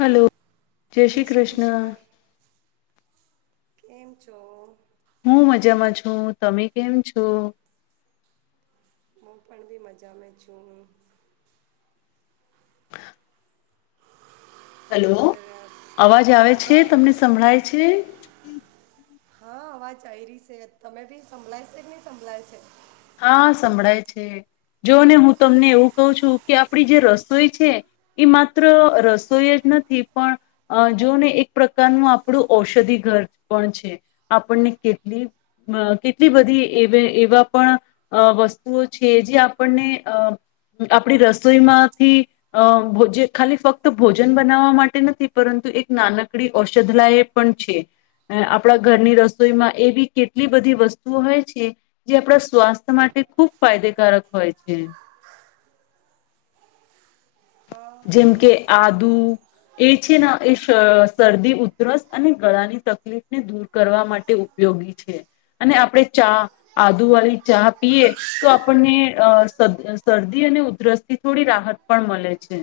Hello, જય શ્રી કૃષ્ણ. કેમ છો? હું મજામાં છું. તમે કેમ છો? હું પણ બી મજામા છું. [inaudible] શું હેલો કરે રહ્યા છો? અવાજ આવે છે હા તમને સંભળાય છે? હા અવાજ આઈ રહી સે તમે ભી સંભળાંય સે કે ની સંભળાય સે? હા સંભળાય છે જો ને હું તમને એવું કું છું કે આપડી જે રસોઈ છે એ માત્ર રસોઈ જ નથી પણ જો ને એક પ્રકારનું આપણું ઔષધિ ઘર પણ છે આપણને કેટલી કેટલી બધી એ એવા પણ અહ વસ્તુઓ છે જે આપણને અ આપણી રસોઈમાંથી અહ ભોજ ખાલી ફક્ત ભોજન બનાવવા માટે નથી પરંતુ એક નાનકડી ઔષધલાય પણ છે, આપણા ઘરની રસોઈમાં એવી કેટલી બધી વસ્તુઓ હોય છે જે આપડા સ્વાસ્થ્ય માટે ખૂબ ફાયદેકારક હોય છે. હા જેમ હેલો કે આદુ એ છે એ શર શરદી ઉધરસ અને ગળાની તકલીફને દૂર કરવા માટે ઉપયોગી છે અને આપણેે ચા આદુ વાળી ચા પીએ તો આપણને અ શર શરદી અને ઉધરસ થી થોડી રાહત પણ મળે છે છે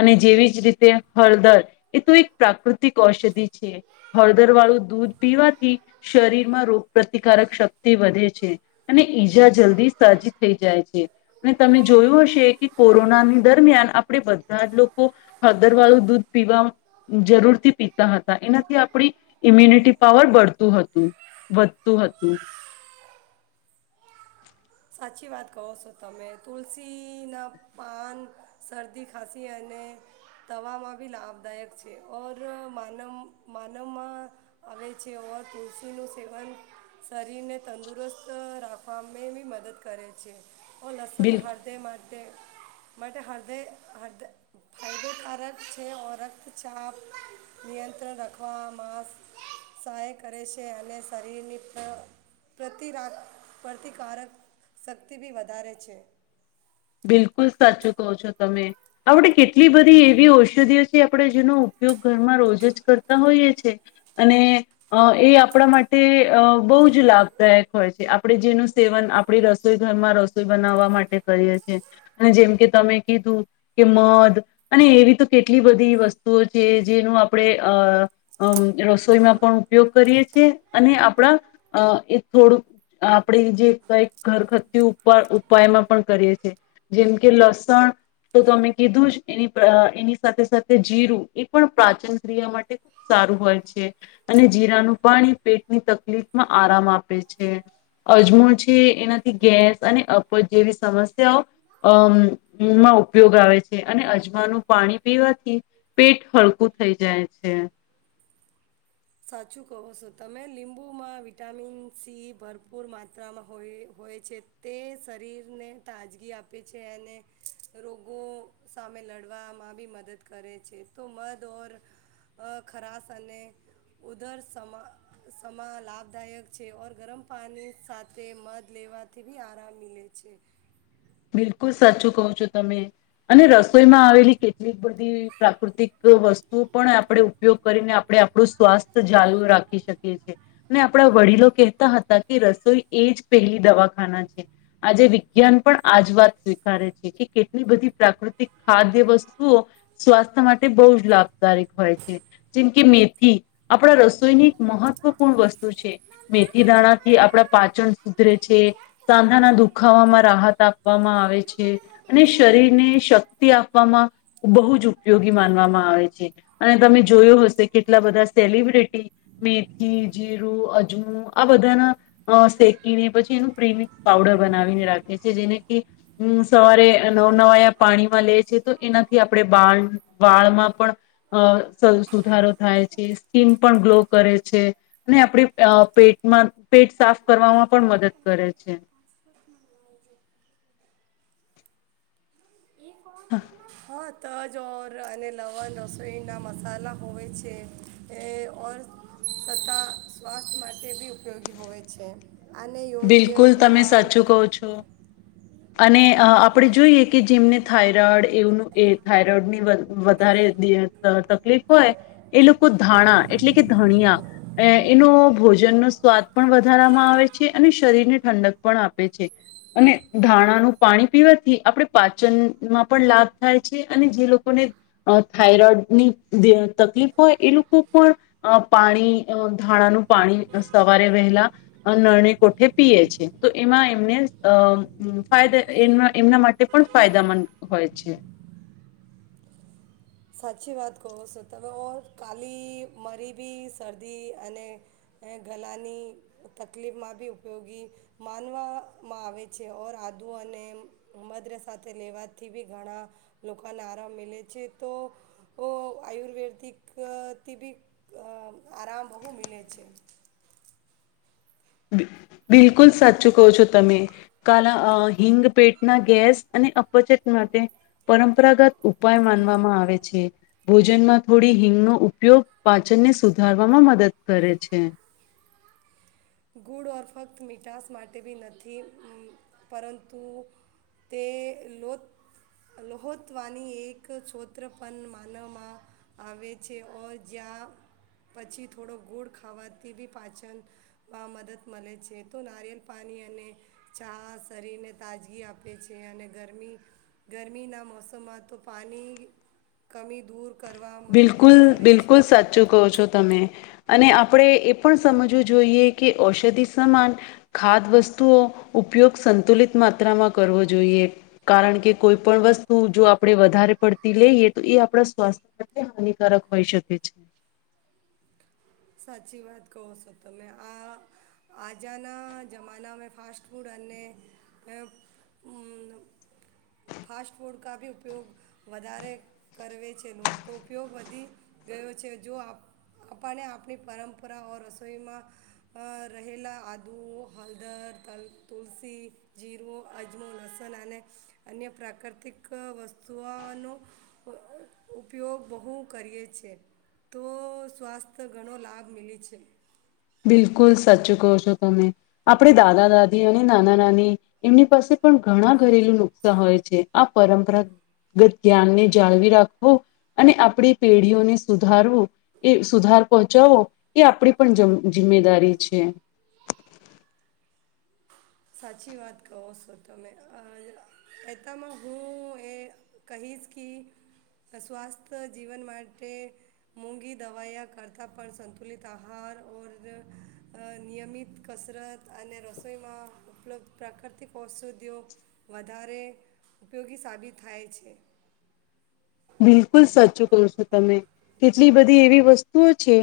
અને જેવી જ રીતે હળદર એ તો એક પ્રાકૃતિક ઔષધિ છે હળદર વાળું દૂધ પીવાથી શરીરમાં રોગ પ્રતિકારક શક્તિ વધે છે અને ઈજા જલ્દી સાજી થઈ જાય છે અને તમે જોયું હશે કે કોરોનાની દરમિયાન આપ આપડે બધા જ લોકો હદરવાળું દૂધ પીવા જરૂરથી પીતા હતા એનાથી આપણી ઇમ્યુનિટી પાવર બઢતું હતું વધતું હતું સાચી વાત કહો છો તમે તુલસીના પાન શરદી ખાંસી અને તવામાં બી લાભદાયક છે ઓર માનવ માનવમાં આવે છે ઓર તુલસીનું સેવન શરીરને તંદુરસ્ત રાખવામાં બી મદદ મદદ કરે છે ઓ લહસુન બિલકુલ હળદે માટે માટે હરડે હરડે ફાયદેકારક છે રક્તચાપ નિયંત્રણ રાખવામા સહાય કરે છે અને શરીરની પ્ર પ્રતિકારક શક્તિ બી વધારે છે બિલકુલ સાચું કહો છો તમે આપડે કેટલી બધી એવી ઔષધિઓ છે આપણે જેનો ઉપયોગ ઘરમાં રોજ જ કરતા હોઈએ છેએ અને એ આપણા માટે અ બહુ જ લાભદાયક હોય છે આપણે જેનું સેવન આપણી રસોઈ ઘરમાં રસોઈ બનાવવા માટે કરીએ છે અને જેમકે તમે કીધું કે મધ અને એવી તો કેટલી બધી વસ્તુઓ છે જેનું આપણે અ અમ રસોઈમાં પણ ઉપયોગ કરીએ છેએ અને આપડા એ થોડુંક આપણે જે કઈક ઘરઘતુ ઉપાયમાં પણ કરીએ છીએ જેમ કે લસણ તો તમે કીધું જ એની એની સાથે સાથે જીરું એ પણ પ્રાચીન ક્રિયા માટે ખુબ સારું હોય છે અને જીરાનું પાણી એ પેટની તકલીફમાં આરામ આપે છે અજમો છે એનાથી ગેસ અને અપજ જેવી સમસ્યાઓ અ માં ઉપયોગ આવે છે અને અજમાનું પાણી પીવાથી પેટ હળવું થઈ જાય છે સાચું કહો છો તમે લીંબુમાં વિટામિન સી ભરપૂર માત્રામાં હોય હોય છે તે શરીરને તાજગી આપે છે અને રોગો સામે લડવામાં બી મદદ કરે છે તો મધ ઓર ખરાશ અને ઉધર સમા સમા લાભદાયક છે ઓર ગરમ પાણી સાથે મધ લેવાથી બી આરામ મિલે છે બિલકુલ સાચું કહો છો તમે અને રસોઈમાં આવેલી કેટલીક બધી પ્રાકૃતિક વસ્તુ હું પણ આપણે ઉપયોગ કરીને આપણે આપણું સ્વાસ્થ્ય ચાલુ રાખી શકીએ છી ને આપણા વડીલો કહેતા હતા કે રસોઈ એ જ પહેલી દવાખાના છે આજે વિજ્ઞાન પણ આજ વાત સ્વીકારે છે કે કેટલી બધી પ્રાકૃતિક ખાદ્ય વસ્તુઓ સ્વાસ્થ્ય માટે બહુ જ લાભદાયક હોય છે જેમ કે મેથી આપણા રસોઈની એક મહત્વપૂર્ણ વસ્તુ છે મેથી દાણાથી આપણા પાચન સુધરે છે સાંધાના દુખામાં રાહત આપવામાં આવે છે અને શરીરને શક્તિ આપવામાં બહુ જ ઉપયોગી માનવામાં આવે છે અને તમે જોયો હશે કેટલા બધા સેલિબ્રિટી મેથી જીરું અજમો આ બધાના શેકીને પછી એનું પ્રિમિક્સ પાવડર બનાવીને રાખે છે જે જેને કે સવારે નવ નવા પાણીમાં લે છે તો એનાથી આપણે વાળ વાળમાં પણ અ સં સુધારો થાય છે સ્કિન પણ ગ્લો કરે છે અને આપડી અ પેટમાં પેટ સાફ કરવામાં પણ મદદ કરે છે એક [unintelligible] [inaudible] હા તજ ઓર અને લવણ રસોઈ ના મસાલા હોય છે એ ઓર છતા સ્વાસ્થ્ય માટે બી ઉપયોગી હોય છે આને યોગ્ય બિલકુલ તમે પ્રમાણ સાચું કહો છો અને અ આપણે જોઈ એ કે જેમને થાઈરોઈડ એવ એ થાઈરોઈડની વધારે ત ત તકલીફ હોય એ લોકો ધાણા એટલે કે ધણિયા એનો ભોજનનો સ્વાદ પણ વધારાવામાં આવે છે છે અને શરીરને ઠંડક પણ આપે છે અને ધાણાનું પાણી પીવાથી આપણે પાચનમાં પણ લાભ થાય છે અને જે લોકોને થાયરોઈડની તકલીફ હોય એ લોકો પણ પાણી ધાણાનું પાણી સવારે વહેલા નેરાડે કોઠે પીએ છે તો એમાં એમને ય ઈમ ફાઇદે એમના માટે પણ ફાયદાામંદ હોય છે સાચી વાત કહો છો તમે ઓર કાલી મરી બી શરદી અને ગલાની તકલીફમાં બી ઉપયોગી માનવામાં આવે છે ઓર આદુ અને મઘ સાથે લેવાથી બી ઘણા લોકોને આરામ મિલે છે તો આયુર્વેદિકથી બી આરામ બહુ મીલે છે બિલકુલ સાચું કહો છો તમે કાલા હિંગ પેટના ગેસ અને અપચત માટે પરંપરાગત ઉપાય માનવામાં આવે છે ભોજનમાં થોડી હિંગનો ઉપયોગ પાચનને સુધારવામાં મદદ કરે છે ગુળ ઓર ફક્ત મીઠાસ માટે બી નથી પરંતુ તે લો લોહોતવાની એક સોત્ર પણ માનવામાં આવે છે ઓર જ્યાં પછી થોડો ગુળ ખાવાથી બી પાચન માં મદદ મળે છે તો નારિયેલ પાણી અને ચા શરીરને તાજગી આપે છે અને ગરમી ગરમીના મોસમમાં તો પાણી કમી દૂર કરવામાં બિલકુલ મદદ કરે છે બિલકુલ સાચું કહો છો તમે અને આપણે એ પણ સમજવું જોઈએ કે ઔષધિ સમાન ખાદ વસ્તુઓ ઉપયોગ સંતુલિત માત્રામાં કરવો જોઈએ કારણ કે કોઈ પણ વસ્તુ જો આપણે વધારે પડતી લઈએ તો એ આપણા સ્વાસ્થ હાનિકારક હોઈ શકે છે સાચી વાત કહો છો તમે આ આજાના જમાનામાં ફાસ્ટ ફૂડ અને ફાસ્ટ ફૂડ કાફી ઉપયોગ વધારે કરવે છે લોકો તો ઉપયોગ વધી ગયો છે જો આપ આપણને આપ ની પરંપરાઓ રસોઈમાં રહેલા આદુઓ હળદર તલ તુલસી જીર અજમો લસણ અને અન્ય પ્રાકૃતિક વસ્તુઓનો ઉપયોગ બહુ કરીએ છેએ તો સ્વાસ્થ્ય ઘણો લાભ મીલે છે. બિલકુલ સાચચ કહો છો તમે આપણે દાદા દાદી અને નાના નાની એમની પાસે પણ ઘણા ઘરેલું નુકસા હોય છે આ પરંપરાગત ગધ્યાન નને જાળવી રાખવું અને આપણી પેઢીઓને સુધારવું એ સુધાર પહોંચાડવો એ આપણે પણ જમ જિમ્મેદારી છે. સાચી વાત કહો સો તમે કહેતામાં હું એ કહીશ કે સ્વાસ્થ્ય જીવન માટે મોઘી દવાયા કરતાં પણ સંતુલિત આહાર ઓર નિયમિત કસરત અને રસોઈમાં ઉપલબ્ધ પ્રાકૃતિક ઔષધિઓ વધારે ઉપયોગી સાબિત થાય છે. બિલકુલ સાચું કોહ છો તમે કેટલી બધી એવી વસ્તુઓ છે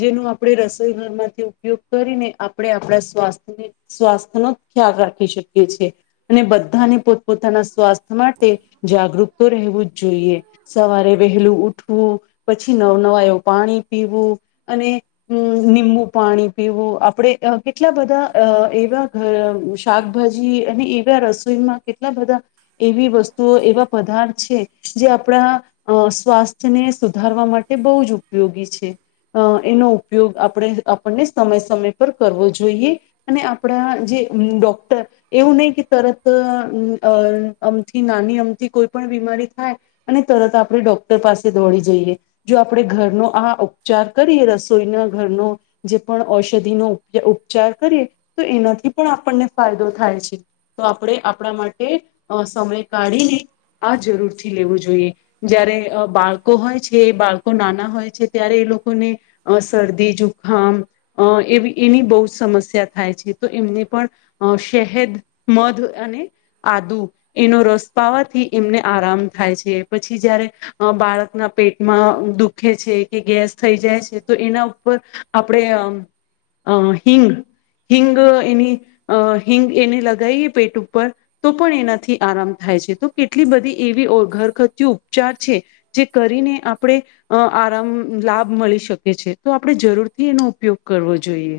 જેનો આપણે રસોઈ ઘરમાંથી ઉપયોગ કરીને આપણે આપણા સ્વાસ્થ્ય સ્વાસ્થ્યનો ખ્યાલ રાખી શકીએ છી અને બધાને પોતપોતાના સ્વાસ્થ્ય માટે જાગૃત તો રહેવું જ જોઈએ. સવારે વહેલું ઉઠવું પછી નવ નવા એવું પાણી પીવું અનેમ નિંબુ પાણી પીવું આપણે કેટલા બધા અ એવા આ શાકભાજી અને એવા રસોઈમાં કેટલા બધા એવી વસ્તુઓ એવા પદાર્થ છે જે આપણા અ સ્વાસ્થ્યને સુધારવા માટે બહુ જ ઉપયોગી છે અ એનો ઉપયોગ આપણે આપણને સમય સમય પર કરવો જોઈએ અને આપણા જે ડોક્ટર એવું નહીં કે તરત અ અમથી નાની અમથી કોઈ પણ બીમારી થાય અને તરત આપણે ડોક્ટર પાસે દોડી જઈએ જો આપણે ઘરનો આ ઉપચાર કરીએ રસોઈના ઘરનો જે પણ ઔષધિનો ઉપચાર કરીએ તો એનાથી પણ આપણને ફાયદો થાય છે તો આપણે આપણા માટે સમય કાઢીને આ જરૂરથી લેવું જોઈએ. જયારે અ બાળકો હોય છે એ બાળકો નાના હોય છે ત્યારે એ લોકોને શરદી જુખામ અ એવી એની બહુ જ સમસ્યા થાય છે તો એમને પણ શહેદ મધ અને આદુ એનો રસ પાવાથી એમને આરામ થાય છે. પછી જયારે બાળકના પેટમાં દુખે છે કે ગેસ થઈ જાય છે તો એના ઉપર આપણે અ હિંગ હિંગ એની હિંગ એને લગાવએ પેટ ઉપર તો પણ એનાથી આરામ થાય છે તો કેટલી બધી એવી ઘર તી ઉપચાર છે જે કરીને આપણે અ આરામ લાભ મળી શકે છે તો આપણે જરૂરથી એનો ઉપયોગ કરવો જોઈએ.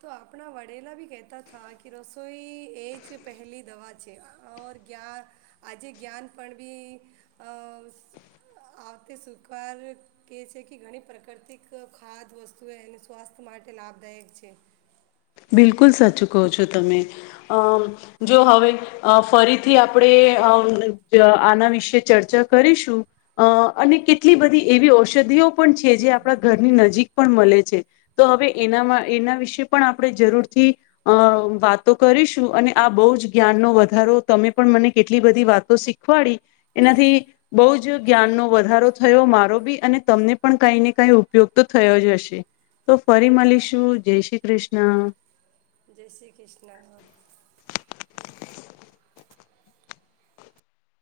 તો આપણા વડેલા બી કહેતા હતા કે રસોઈ એ જ પહેલી દવા છે ઓર ક્યાર આજે જ્ઞાન પણ બી અ આવતે સ્વીકાર કહે છે કે ઘણી પ્રાકૃતિક ખાદ વસ્તુઓ એને સ્વાસ્થ્ય માટે લાભદાયક છે. બિલકુલ સાચું કહો છો તમે અ જો હવે અ ફરીથી આપણે આના વિશે ચર્ચા કરીશું અ અને કેટલી બધી એવી ઔષધિઓ પણ છે જે આપણા ઘરની નજીક પણ મળે છે તો હવે એનામાં એના વિશે પણ આપણે જરૂરથી અ વાતો કરીશું અને આ બહુ જ જ્ઞાનનો વધારો તમે પણ મને કેટલી બધી વાતો શીખવાડી એનાથી બહુ જ જ્ઞાનનો વધારો થયો મારો બી અને તમને પણ કંઈ ને કંઈ ઉપયોગ તો થયો જ હશે. તો ફરી મળીશું જય શ્રી કૃષ્ણ. હા. જય શ્રી કૃષ્ણ.